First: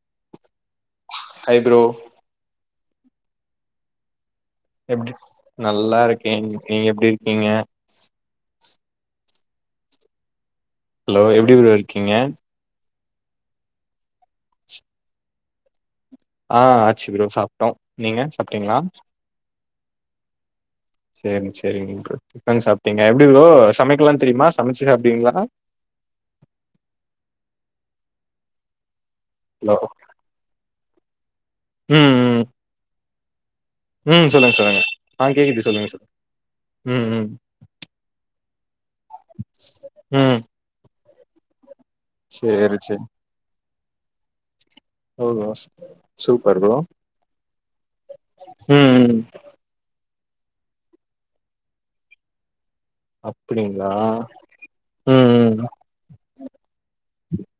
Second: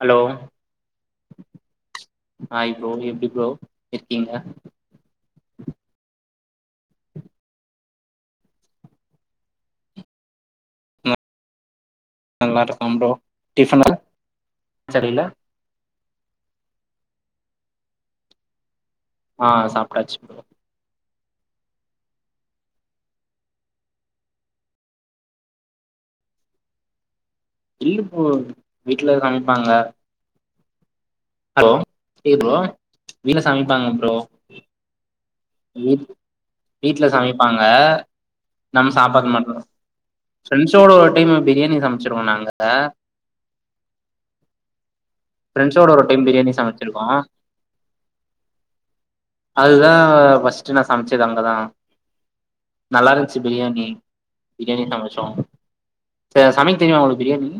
hello hi bro hi bro எப்டி bro நல்லா இருக்கேன் நீங்க எப்டி இருக்கீங்க நான் ஹலோ எப்டி ப் நல்லா இருக்கரோம் ப்ரோ டிப்பனா சரியல ஆஹ் ஆச்சு ப்ரோ சாப்ட்டோம் நீங்க சாப்பிட்டீங்களா ஆஹ் சாப்ட்டாச்சு செரி செரி உ டிப்பன் சாப்பிட்டீங்க எப்டி ப்ரோ சமைக்கலாம் தெரியுமா சமைச்சு சாப்பிடுவீங்களா இல்ல ப்ரோ வீட் வீட்டுல சமைப்பாங்க ஹலோ ம் ம் ஹலோா வீன சமப்பாங்க ப்ரோ ம் சொல்லுங்க சொல்லுங்க ஆ கேக்குது சொல்லுங்க வீட் சொல்லுங்க வீட்டுலே ம் ம் சமைப்பாங்க நம்ம சாப்றத மட்டும்தான் ம் ஃபிரண்ட்ஸ் ஓட ஒரு வா க்கியாமா பிரியாணி சமச்ச வச்சிருவோம் நாங்க சேரி சேரி ஓ பிரெண்ட்ஸோட ஒரு டைம் பிரியாணி சூப்பர் ப்ரோ சமைச்சிருக்கோ ம் ம் அதுதா பர்ஸ்ட் நான் சமைச்சது அங்கதான் நல்லா இருந்துச்சு பிரியாணி அப்டிங்களா பிரியாணி ம் சமைச்சோம் ம் ச சமைக்க தெரியுமா உஙகளுக்கு பிரியாணி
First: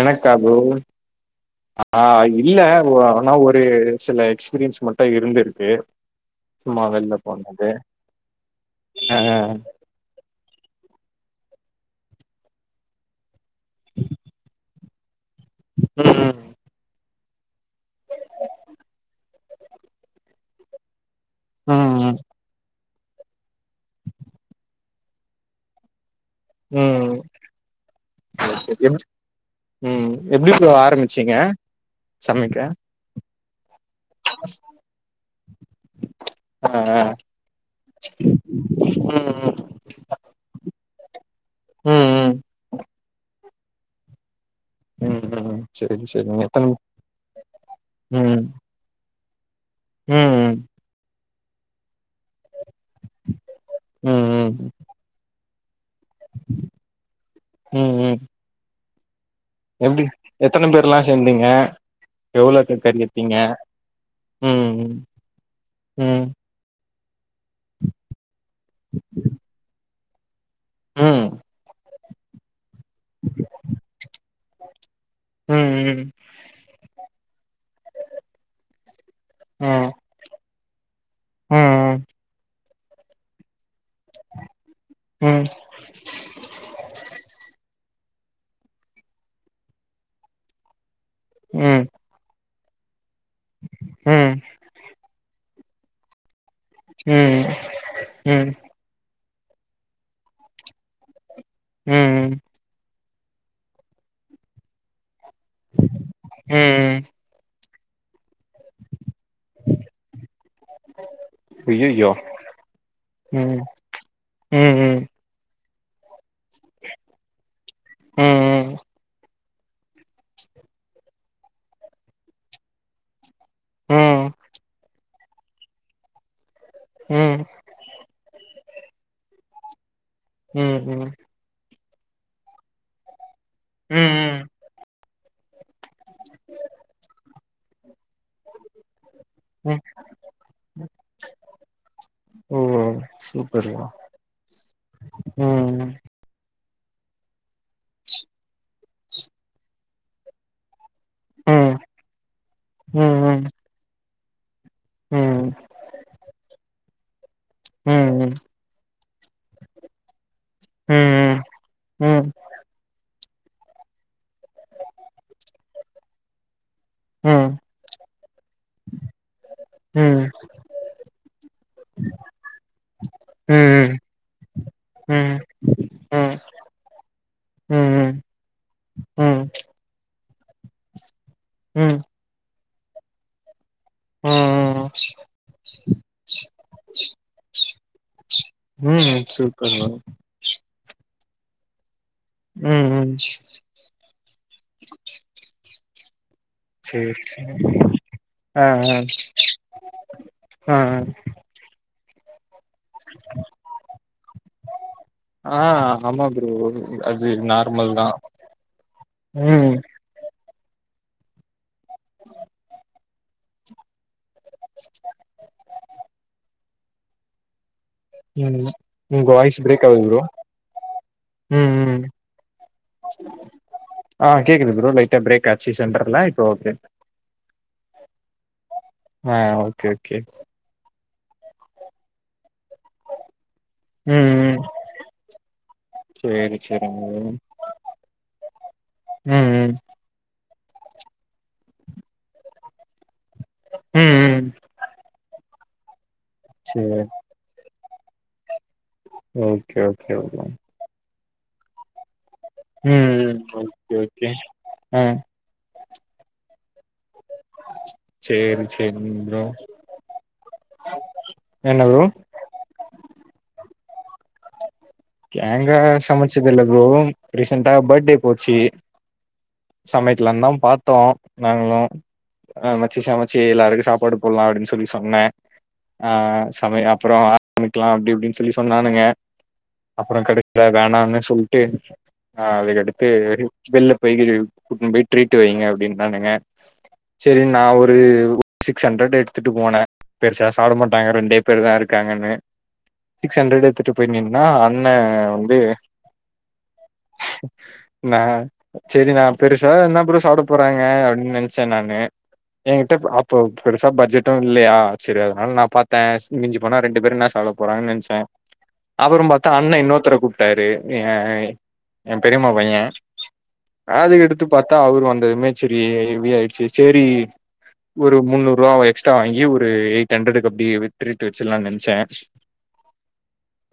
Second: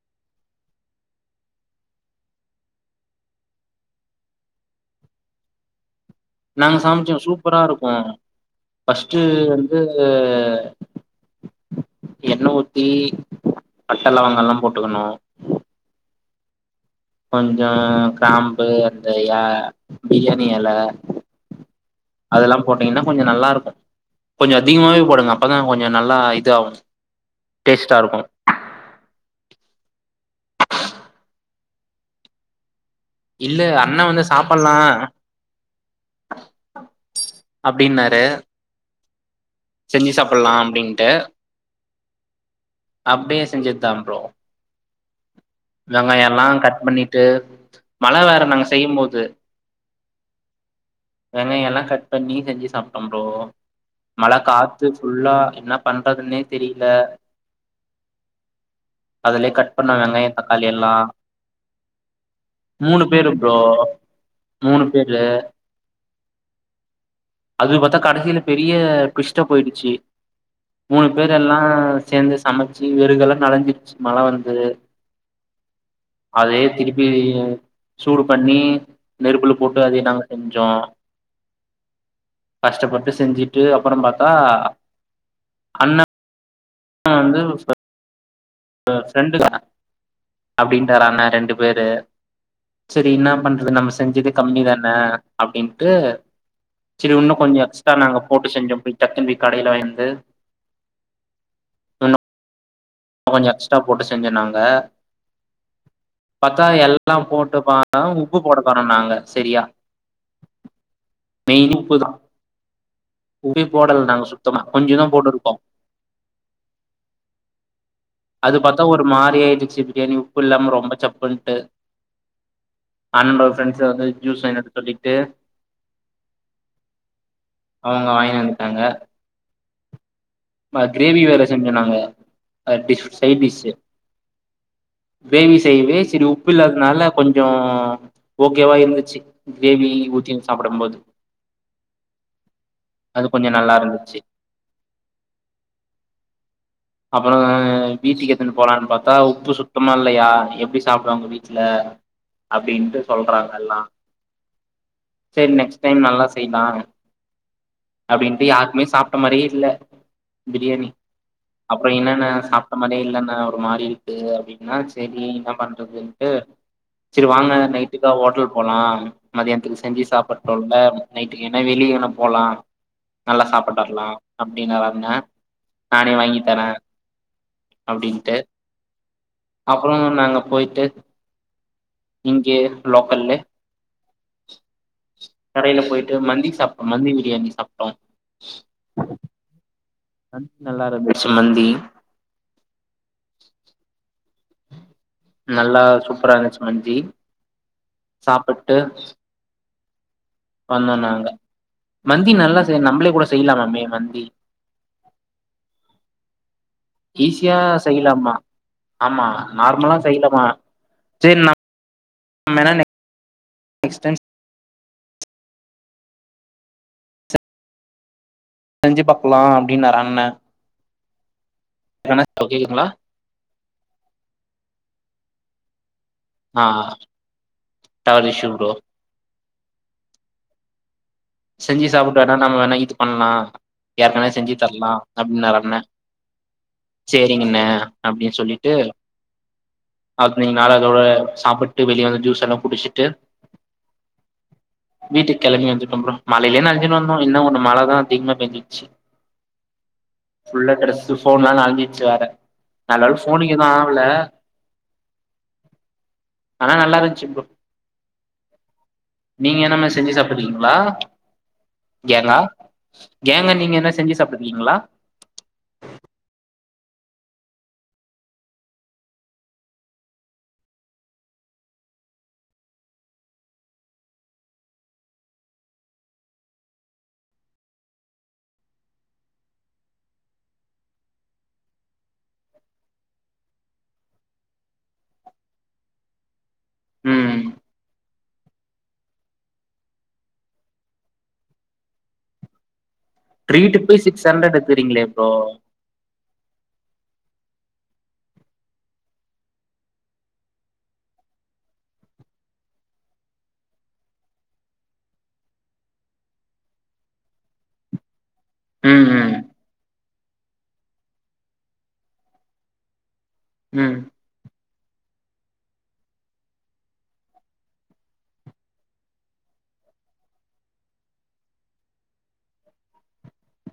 எனக்கா ப்ரோ ஆஹ் இல்ல ஆனா ஒரு சில எக்ஸ்பீரியன்ஸ் மட்டும் இருந்திருக்கு நாங்க சும்மா வெள்ல சமைச்சோம் சூப்பரா போனது இருக்கும் ஆ பஃஸ்ட்டு வந்து எண்ண உத்தி பட்டைலவங்கலாம் போட் [unintelligible] ம் பன் அ கிராம்பு அந்த எ பிரியாணி எல ம் ம் போட்டிங்கனா கொஞ்ச நல்லா இருக்கு கொஞ்ச அதிகமாவே போடுங்க அப்பதா கொஞ்ச நல்லா இதாவு ம் டேஸ்ட்டாருக்கு எப் ம் எப்டி ப்ரோ ஆரம்பிச்சிங்க சமைக்க இல்ல அண்ண வந்து சாப்பட்லா ஆ ஆ அப்படின்னாரு ம் ம் செஞ்சு சாப்பட்லா அப்டின்ட்டு ம் ம் அப்டியே செஞ்சதுதா ப்ரோ ம் ம் செரி வெங்காய செரிங்க எல்லா எத்தன கட் பண்ணிட்டு மழ ம் வேற நாங்க செய்யும் போது ம் ம் வெங்காய எல்லா கட் பண்ணி செஞ்சு சாப்ட்டம் ப்ரோ மழ ம் காத்து ஃபுல்லா பண்றதுனே தெரில ம் ம் அதுலே கட் பண்ண எப்டி வெங்காயோ தக்காளி எத்தன எல்லா பேர்ல்லா சேந்தீங்க எவ்வளோக்கு கறி மூணு பேரு எடுத்தீங்க ப்ரோ உம் மூணு பேரு உம் அது பாத்தா கடைசில பெரிய டிவிஸ்டா போயிடுச்சு மூணு ம் பேர் எல்லாச் சேந்து சமச் சு வெறகுல்லா நளஞ்சிடுச்சு மழ வரன் து ம் ம் அதையே திருப்பி சூடு பண்ணி நெருப்புல போட்டு அதையே நாங்க செஞ் ஜோ உம் உம் கஷ்டப்பட்டு செஞ்சுட்டு அப்பறம் பாத்தா உம் நா வந்து [unintelligible] ஆ ஃபிரண்டு தா அப்டின்னு வராங்க ரெண்டு ம் பேரு செரி என்ன பண்றது நம்ம செஞ்சது ம் கம்மி தானே அப்டின் ட செரி இன்னும் ம் கொஞ்சம் எக்ஸ்ட்ரா நாங்க போட்டு செஞ்சோ டக்குன்ன கடையில வயந்து உம் கொஞ்சம் எக்ஸ்ட்ரா போட்டு செஞ்சனாங்க பத்தா ம் எல்லாம் போட்டுப்பான் ஆ உப்பு போடக்கோன நாங்க செரியா மெயின் ஐயையோ உப்புதான் ம் உவே போடல நாங்க சுத்தமா ம் கொஞ்ச ம் தான் போட்டிருக்கோம் அது ம் பத்தா ஒரு மாரி ஆயி ச்சு பிரியாணி உப்பு இல்லாம ரொம்ப சப்புட்டு அன்ப ஃப்ரெண்ட்ஸ வந்து ம் ஜூஸ் வாங்கிட்டு வர சொல்லி ட்டு ம் அவுங்க வங்கின ஆங்க ம் ம ம் கிரேவி வேற செஞ்சோம் நாங்க அ டிஃ சைடீஸ் ம் ம் கிரேவி செய்யவே சரி உப்பு இல்லாதனால கொஞ்சோ ஓகேவா இருந்துச்சு ம் கிரேவி ஊத்தின்னனு சாப்படும்போது ஓ அது கொஞ்சம் சூப்பர் நல்லா ப்ரோ இருந்துச்சு ம் அப்புறம் வீட்டுக்கு எத்துனு போலான்னு பாத்தா உப்பு சுத்தமா இல்லையா எப்டி சா சாப்டுவங்க வீட்ல ம் அப்படின்ட்டு ம் ம் சொல்றாங்க எல்லாம் ம் செரி நெக்ஸ்ட் டைம் நல்லா செய்யலாம் ம் ம் ம் அப்டின்ட்டு யாருக்குமே சாப் ட மாரியே இல்ல பிரியாணி ம் ம் அப்புறம் என்னன்ன ம் சாப்பிட்ட மாரே இல் ஒரு மாரி இருக்கு அப்படின்னா சரி என்ன பண்றதுன்ட்டு சரி ம் வாங்க நைட்டுக்கா ஹோட்டல் போகலாம் மதியானத்துக்கு செஞ்சு ம் சாப்பட்டுல்ல நைட்டுக்கு என்ன வெளியனும் போகலாம் நல்லா சாப்பட்டு ம் வரலாம் அப்படின்னு இருந்தேன் நானே வாங்கி தரேன் ம் ம் அப்படின்ட்டு அப்புறம் நாங்க போய்ட்டு இங்கே லோக்கல்லே உம் உம் கடையில போயிட்டு மந்தி சாப்ட்டோம் மந்தி பிரியாணி சாப்ட்டோம் ம் சூப்பர் ப்ரோ அந்த் நல்லா இருந்தது சம்பந்தி உம் உம் நல்லா சூப்பரா இருந்துச்சு மந்தி சரி சரி சாப்பிட்டு ஆஹ் ஆஹ் ஆஹ் வந்தோ ஆஹ் நாங்க மந்தி நல்லா நம்மளே கூட செய்யலாமாமே மந்தி ஆ ஆமா ப்ரோ அது ஈஸியா நார்மல் தா செய்யலாமா ஆமா ம் நார்மலா செய்யலாமா சரி [inaudible] [inaudible] நெக்ஸ்ட் டைம்ஸ் ம் செஞ்சு உங்க பாக்கலா வாய்ஸ் பிரேக் அப்டின்னாரு ஆகுது ப்ரோ அண்ண ம் ம் இப்ப கேக்குதுங்களா ஆ கேக்குது ப்ரோ லைட்டா பிரேக் காட்சி சென்ற எல்லா இப்ப ஆ ஓகே டவர் இஸ்சு ப்ரோ ஆ ஓகே ஓகே செஞ்சு சாப்ட்டு வேணா நம்ம வேணா இது பண்ணலாம் ம் யார்கனா செஞ்சு ம் தரலாம் அப்டின்னாரு அண்ண சேரி சேரிங்க சேரிங்கண்ணே அப்டின்னு சொல்லிட்டு ம் ம் அப் நீங்கனாலு அதோட சாப்பிட்டு வெளியே வந்து ஜூஸ் எல்லா குடிச்சிட்டு ம் ம் வீட்டுக்கு கெளம்பி வந்துட்டோ ப்ரோ மழைலையே நெனஞ்சின்னு சேரி வந்தோ என்ன ஒன்னு மழ தா அதிகமா பேஞ்சி ஓகே ஓகே ப்ரோ ர ஃபோன்லாம் நனஞ்சிருச்சி வேற நல்ல வேல ம்ம் ஃபோனுக்கு எதுவு ஒகே ஆவல ஒகே ம் நா நல்லா இருந்துச்சு ப்ரோ சேரி சேரிங்க ப்ரோ நீங்க என்னமாரி செஞ்சு சாப் க்குதுங்களா என்ன ப்ரோ கேங்கா நீங்க எதனா செஞ்சு சாப்ட்ருக்கிங்ளா கேங்கா சமைச்சதில்ல ப்ரோ ரீசென்ட்டா பர்த்டே போச்சு சமைக்கலானுதா பாத்தோ நாங்ளா எதுனாச்சு சமைச்சு எல்லாருக்கு சாப்பாடு போடலா அப்டின்னு சொல்லி சொன்ன ஆ சம அப்பற ஆரம்பிக்கலா அப்டி இப்டின் சொல்லி சொன்னானுக அப்பற கடைல வேணானு சொல்ட்டு அதையடுத்து வெளில போய் கூட்டினு போய் ட்ரீட்டு வைங்க அப்டின்னானுக ம் செரின் நா ஒரு ஒரு சிக்ஸ் ஹண்ட்ரட் எடுத்துட்டு போனே பெருசா சாப்ட மாட்டாங்க ரெண்டே பேருதா இருக்காங்கன்னு சிக்ஸ் ஹண்ட்ரடு ட்ரீட்டுக்கு எத்துட்டு போய் சிக்ஸ் நின்னா ஹண்ட்ரட் என்ன எடுத்துக்கிறீங்களே ப்ரோ வந்து நா சரி நா பெருசா என்ன ப்ரோ சாப்பட போறாங்க அப்டின்னு நெனைச்ச நானு எங்கிட்ட அப்போ பெருசா பட்ஜெட்டு இல்லையா செரி அதனால நா பாத்தே மிஞ்சி போனா ரெண்டு பேரு என்னா சாப்பிட போறாங்கன்னு நெனைச்சே ம் ம் இன்னொருத்தர கூப்ட்டாரு எ எ பெரிம்மா பைய ம் அது எடுத்து பாத்தா அவரு வந்ததுமே செரி ஹெவி ஆயிடுச்சு சேரி ஒரு முன்னூறுபா அவ எக்ஸ்ட்ரா வாங்கி ஒரு எயிட் ஹண்ட்ரடுக்கு அப்டியே ட்ரீட் வெச்சர்லானு நெனைச்சே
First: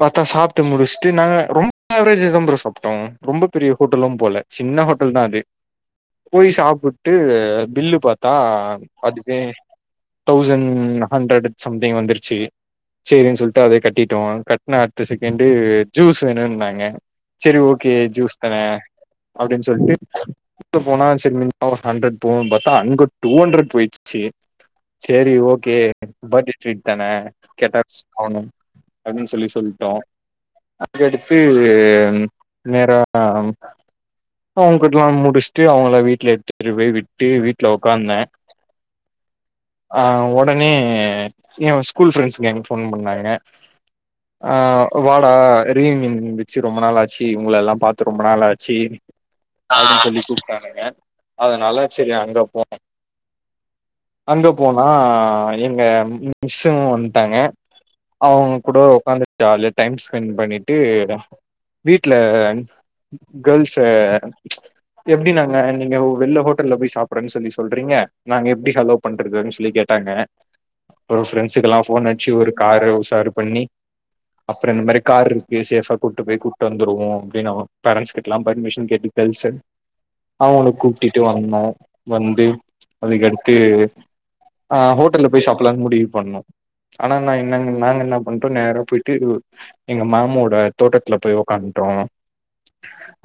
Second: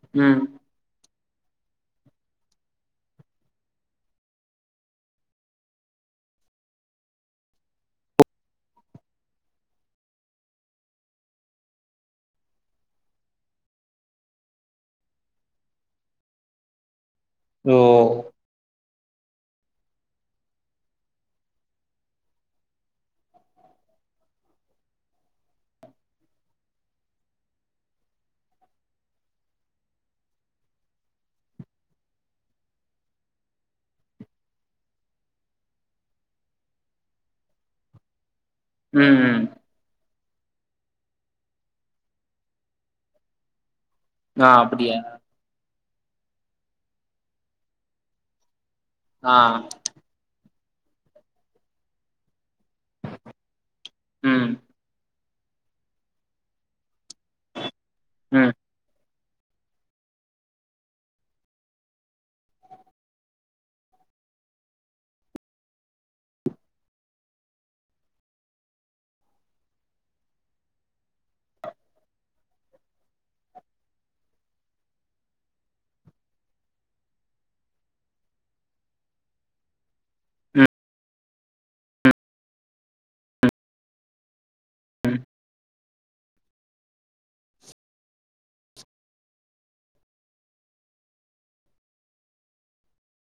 பாத்தா ம் சாப் ஃபஸ்ட்டு நாங்க ரொம்ப ஆவரேஜாதா ப்ரோ சாப்ட்டோ ரொம்ப பெரிய ஹோட்டலும் போல சின்ன ஹோட்டல்தா அது போய் சாப்பிட்டு பில்லு பாத்தா அதுவே தௌசண்ட் ஹண்ட்ரடன் சம்திங் வந்துருச்சு சேரின் சொல்ட்டு அதய கட்டிட்டோ கட்ன அடுத்த செக எண்டு ஜூஸ் வேணுன்னாங்க ச்சரி ஓ ஓகே ஜூஸ் தரே அப்டின் சொல்ட்டு ட்டு போனா சரி [inaudible] ஹண்ட்ரட் போவோன் பாத்தா அங்க டூ ஹண்ட்ரட் போய்ச்சி சரி ஓகே பர்டே ட்ரீட தான கேட்டாக் [unintelligible] அப்டின் சொல்லி சொல்ட்டோ அதுக்கடுத்து அன் நேறா அம் அவங் கிட்லா முடிச்ட்டு அவ்ங்கள வீட்ல எடுத்துட்டு வெய் விட்டு வீட்ல ஒக்காந்தே ம்ம் ப்பமே யவ் ஸ்கூல் ஃப்ரண்ஸ் எங் ஃபோன் பண்ணாங்க ஆ அ அப்பிடியா வாடா ரீமின் இ பிச்சி ரொம்ப நாள் ஆச்சு உங்கலல்லா பாத்து ரொம்ப நாளாட் ச்சேரி ஆ சரி கூப் ட்டானுங்க அதுனால ச்சரி அங்க போ அங்க ம் போனா எங்க மிஸ்ஸு வந்ட்டாங்க அவ்ங்க ம் கூட உக்காந்து ஜாலெட் டைம் ஸ்பெண் பண்ணிட்டு வீட்லன் கேர்ள்ஸ எப்டி நாங்க நீங்கவ் வெள்ல ஹோட்டல்ல போய் சாப்பறன் சொல்லி சொல்றீங்க நாங்க எப்டி ஹலோ பண்றதுன் சொல்லி கேட்டாங்க அறோ ஃப்ரெண்ஸுக்கெல்லா ஃபோன் அச்சி ஒரு கார் உசாரு பண்ணி அப்புறோ இந்த மாரி கார் இருக்கு சேஃபா கூட்டு போய் கூட்டு வந்துருவோ அப்டின்னு அவ பேரண்ட்ஸ் கிட்டல்லா பெர்மிஷன் கேட்டு டென்ஷன் ம் அவங்கள கூப்டுட்டு வந்தோ வந்து அதுக்கடுத்து ஆ ம் ஹோட்டல்ல போய் சாப்ட்லான்னு முடிவு பண்ணோம் ஆனா நா என்னங்க நாங்க என்ன பண்ட்டோ நேரா போயி ட்டு எங்க மாமோட தோட்டத்துல போய் உக்காந்துட்டோ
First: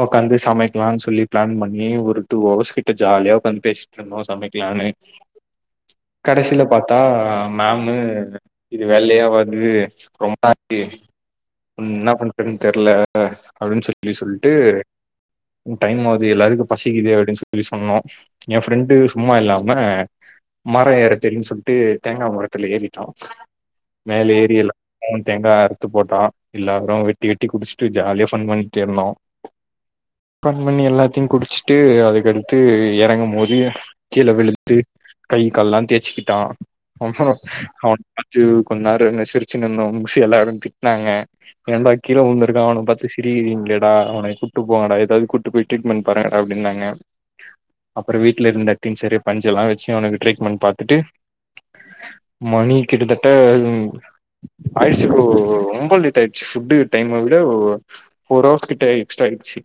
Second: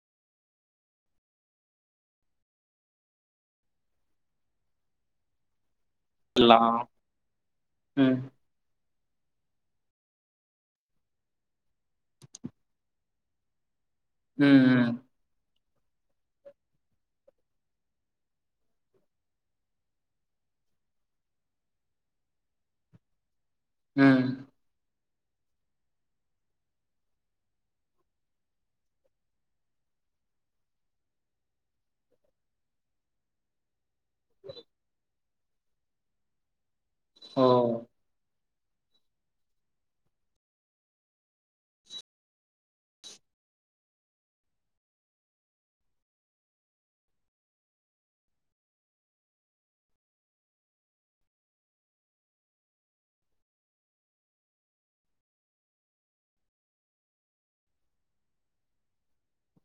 உக்காந்து சமைக்கலான் சொல்லி ப்ளன் பண்ணி ஒரு டூ அவர்ஸ் கிட்ட ஜாலியா உக்காந்து பேசிட்டு இருந்தோ சமைக்கலான்னு எல்லா கடைசில பாத்தா நான்னு ம் இது வெள்ளையா வருது ரொம்பா ட்டு என்ன பண்றதுன் தெர்ல அப்டின் சொல் அப்படி சொல்லிட்டு ம் ம் டைம் ஆகுது எல்லாருக்கும் பசிக்குது அப்படின்னு சொல்லி சொன்னோம் என் ஃப்ரெண்டு சும்மா இல்லாம மரம் ஏறத் தெரியும்னு சொல்லிட்டு தேங்காய் மரத்துல ஏறிட்டான் ம் மேல ஏரியல தேங்காய் அறுத்து போட்டா எல்லாரும் வெட்டி வெட்டி குடிச்சுட்டு ஜாலியா ஃபன் பண்ணிட்டு இருந்தோம் ஃபன் பண்ணி எல்லாத்தையும் குடிச்சுட்டு அதுக்கடுத்து இறங்கும் போது கீழ வெளுத்து கை கால்ல்லாம் தேய்ச்சுக்கிட்டான் அப்றம் ஓ அவன் [unintelligible] ஜு கொஞ்ச நேரம் இருந்து சிரிச்சு நின்னோ பிச்சு எல்லாரும் திட்டினாங்க என்டா கீழே உழுந்திருக்கா அவன பாத்து சிரிக்கிறீங்களேட அவன கூப்டு போங்கடா ஏதாவது கூட்டு போய் ட்ரீட்மெண்ட் பாருேங்கடா அப்டின்னாங்க அப்புறம் வீட்டுல இருந்த டின்ஜர் பஞ்செல்லா வச்சு அவனுக்கு ட்ரீட்மெண்ட் பாத்துட்டு மணி கிட்டத்தட்ட ஆயிடுச்சு ஃப்ரோ ரொம்ப லேட் ஆயிடுச்சு ஃபுட்டுக் டைம விட ஃபோர் ஹவர்ஸ் கிட்ட எக்ஸ்ட்ரா ஆயிடுச்சு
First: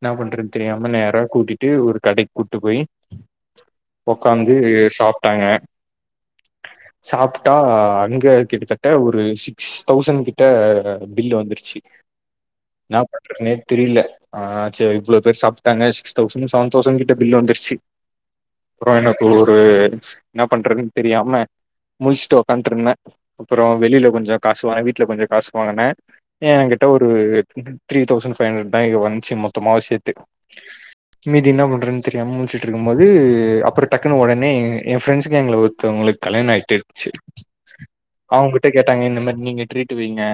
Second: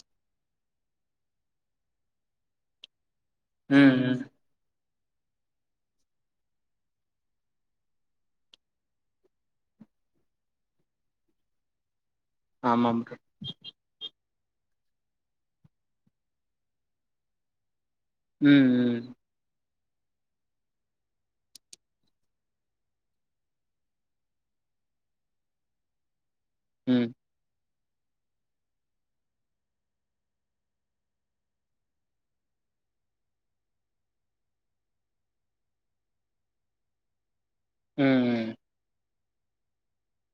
என்ன பண்றேன்னு தெரியாம நேர கூட்டிட்டு ஒரு கடைக்கு கூட்டு போய் ம் ம் உக்காந்து சாப் டாங்க சாப்டா அங்க கிட்டத்த ட்ட ஒரு சிக்ஸ் தௌசண்ட் கிட்ட பில் வந்துருச்சு என்னா ஆமாம் ப்ரோ பண்றனதே தெரியல ஆ சரி இவள பேரு சாப்டாங்க சிஸ் தௌசண்ட் செவன் தௌசண்ட் கிட்ட பில் வந்துருச்சு ம் அப்புறம் ம் எனக்கு ஒரு என்ன பண்றன்னு தெரியாம முழிச்சுட்டு உக்காட்டு இருந்தேன் அப்புறம் வெளியில கொஞ்சம் காசுவாங்க வீட்டுல கொஞ்சம் காசு வாங்கன்னா ஏன் கிட்ட ஒரு ம் த்ரீ தௌசண்ட் ஃபைவ் ஹண்ட்ரட் த வந்துச்சு மொத்தமாவே சேத்து மீதி என்ன பண்றதுன்னு தெரியாம முழிச்சுட்டு இருக்கும் போது அப்புறம் டக்குன் உடனே என் ஃரெண்ட்ஸு கேங்ல ஒருத்தவங்களுக்கு கல்யாணம் ஆயிட்டடுச்சு ம் ம் அவாங்ககிட்ட கேட்டாங்க இந்த மாரி நீங்க ட்ரீட்டு் வைங்க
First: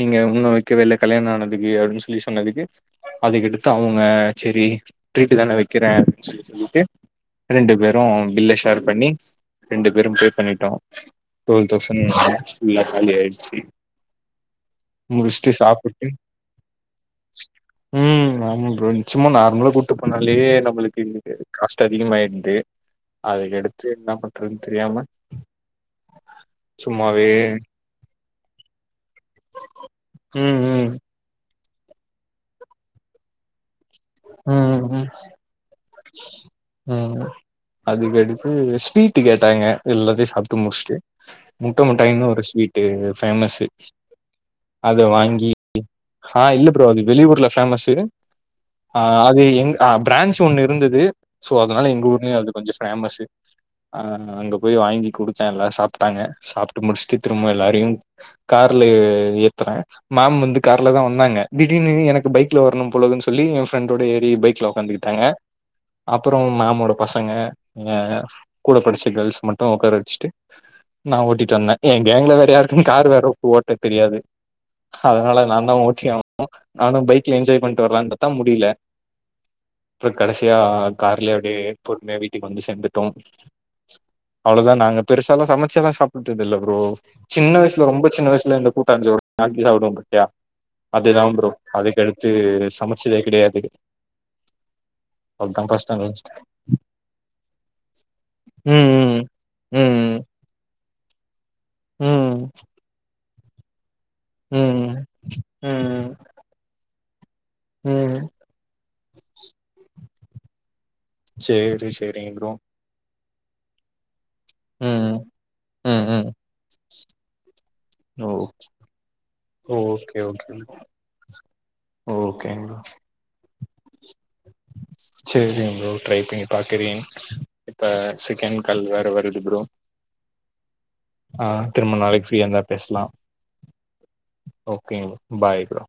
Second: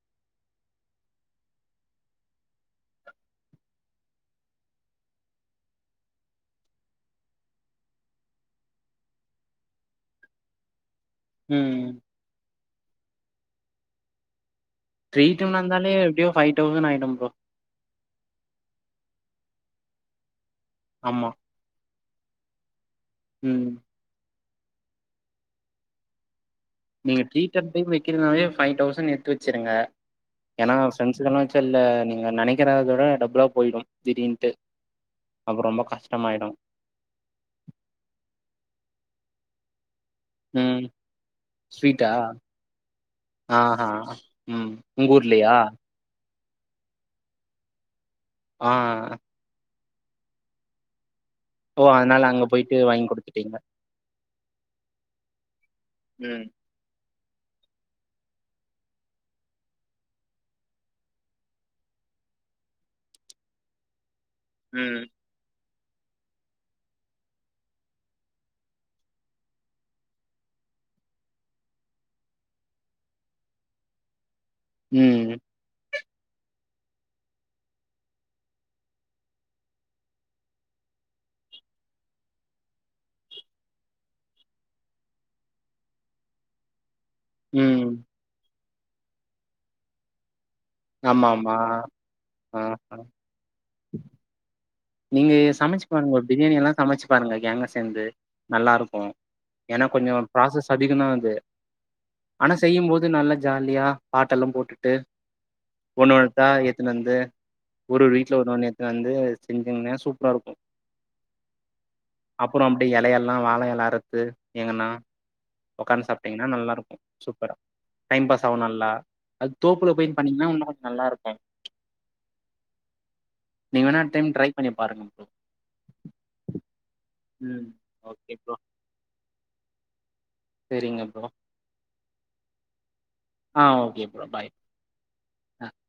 நீங்க இன்னும் வைக்கவேஇல்லை கல்யாணம் ஆனதுக்கு அப்படின்னு சொல்லி சொன்னதுக்கு அதுக்கடுத்து அவங்க சரி ட்ரீட்டு தானே வைக்கிறேன் அப்படின்னு சொல்லி சொல்லிட்டு ரெண்டு பேரும் பில்லலை ஷேர் பண்ணி ரெண்டு பேரும் பே பண்ணிட்டோம் ம் ஃபுல்லா காலி ஆயிடுச்சு ட்ரீட் முடிச்சுட்டு நடந்தாலே சாப்புட்டு எப்படியோ பைஃவ் தௌசண்ட் ஆயிடும் ஃப்ரோ ம் ஆமா ஃப்ரோ சும்மா நார்மலா கூட்டு போண்ணாலேயே உங்களுக்கு ஆமா இதுக்கு காசு அதிகமாயிருந்து அது ம் எடுத்து என்ன பண்றது தெரியாம நீங்க சும்மாவே ட்ரீட் அப்டி வைக்ற நாளே ஃபைவ் தௌசண்ட் எடுத்து வச்சிருங்க ம் ஏன்னா ம் ஃப்ரெண்ட்ஸ்களா வச்சு [unintelligible] ல்ல நீங்க நினைக்கிறத விட டபுளா போயிடும் உஹம் கஷ்டமாயிடு உம் அதுக்கடிச்சு ஸ்வீட்டு கேட்டாங்க எல்லாத்தையும் சாப்டு ம் முடிச்சுட்டு முட்ட ஸ்வீட்டா முட்டாய்னு ஒரு ஸ்வீட்டு ஃபேமஸ்ஸு ஆஹா ம் அத உங்க வாங்கி ஊர்லயா அ இல்ல ப்ரோ அது வெளியூர்ல ஃபேமஸு ஆ அ அது எங்க ஆ பிரான்ச் ஒண்ணு இருந்துது சோ ஓ அதனால எங்க ஊர்லியு அங்க அது கொஞ்சோ போயிட்டு வாங்கி ஃபேமஸு குடுத்துட்டீங்க அ அங்க போய் வாங்கி கொடுத்தே எல்லா சாப்ட்டாங்க ம் சாப்ட்டு முடிஷ்ட்டு திரும்ப எல்லாரையு கார்ல எ-ஏத்துறே மாம் வந்து கார்ல தா வந்தாங்க திடீனு எனக்கு பைக்ல வரணு போலதுன் சொல்லி ஃப்ரெண்டோட ஏ றி பைக்ல ம் உக்காந்துக்கிட்டாங்க அப்புறோ மாமோட பசங்க அ கூட படிச்ச கேள்ஸ் மட்டு உக்கார வச்சுட்டு நா ஓட்டிட்டு வந்தே எ கேங்க்ல வேற யாருக்குமே காரு வேற ஓட்ட தெரியாது அதனால ம் நான தா ஓட்டியாவ் னு நானு பைக்ல என்ஜாய் பண்ட்டு வரலான் பாத்தா முடி வேல அப்றோ கடைசியா கார்லே அப்டே பொறும்யா வீட்டுக் வந்து சேந்துட்டோ அவ்ளோதா நாங்க பெருசாலா சமைச்சில்ல சாப்புட்டுதில்ல ப்ரோ சின்ன வய்சுல ம் ரொம்ப சின்ன வய்சுல இந் கூட்டான் சோரு ஆக்கி சாப்ட்வோ பாத்தியா அததுதா ஆமா ப்ரோ ஆமா அதுக்கடுத்து ஆ சமைச்சதே [unintelligible] நீங்க அதா சமைச்சு ஃபர்ஸ்ட் பாருங்க அண்ட் பிரியாணி எல்லா சமைச்சு பாருங்க காங்கா சேந்து நல்லாருக்கோ ம் ஏன்னா ம் கொஞ்சோ ப்ராசஸ் அதிகதா அது ம் ஆனா செய்யும் போது நல்லா ஜாலியா பாட்டெல்லா ம் போட்டுட்டு ம் ஒன்னு ஒன்னுத்தா எத்துனு வந்து ஒரு ஒரு ம் வீட்ல ஒன்னு ஒன்னு எத் து வந்து செஞ்சங்கன்னா சூப்ராருக்கூ சேரி சேரிங்க ப்ரோ அப்புறோ அப்டியே எலையால ல்லா வாழையெல அறுத்து எங்கன்னா ம் ம் ஒக்காந்துன் ம் சாப்ட்டீங்கன்னா நல்லாருக்கூ சூப்பரா டைம் ஓ பாஸ் ஆவு நல்லா அது தோப்புல போயின் ஓகே பண்ணீங்கன்னா ஓகே உன்னு கொஞ்சு நல்லாருக்கூ ஓகேங்க ப்ரோ நீங் வேன்னா டைம் ட்ரை பண்ணி செரிங் ப்ரோ ட்ரை பண்ணி பாக்குறே ம் இப்ப ஓகே ப்ரோ செக்கேன் கால் வேற வருது ப்ரோ சரிங்க ப்ரோ அ திருமணோ ஆயிச் ஃப்ரீயா இந்தா பேஸ்லா அ okay bro bye bye bro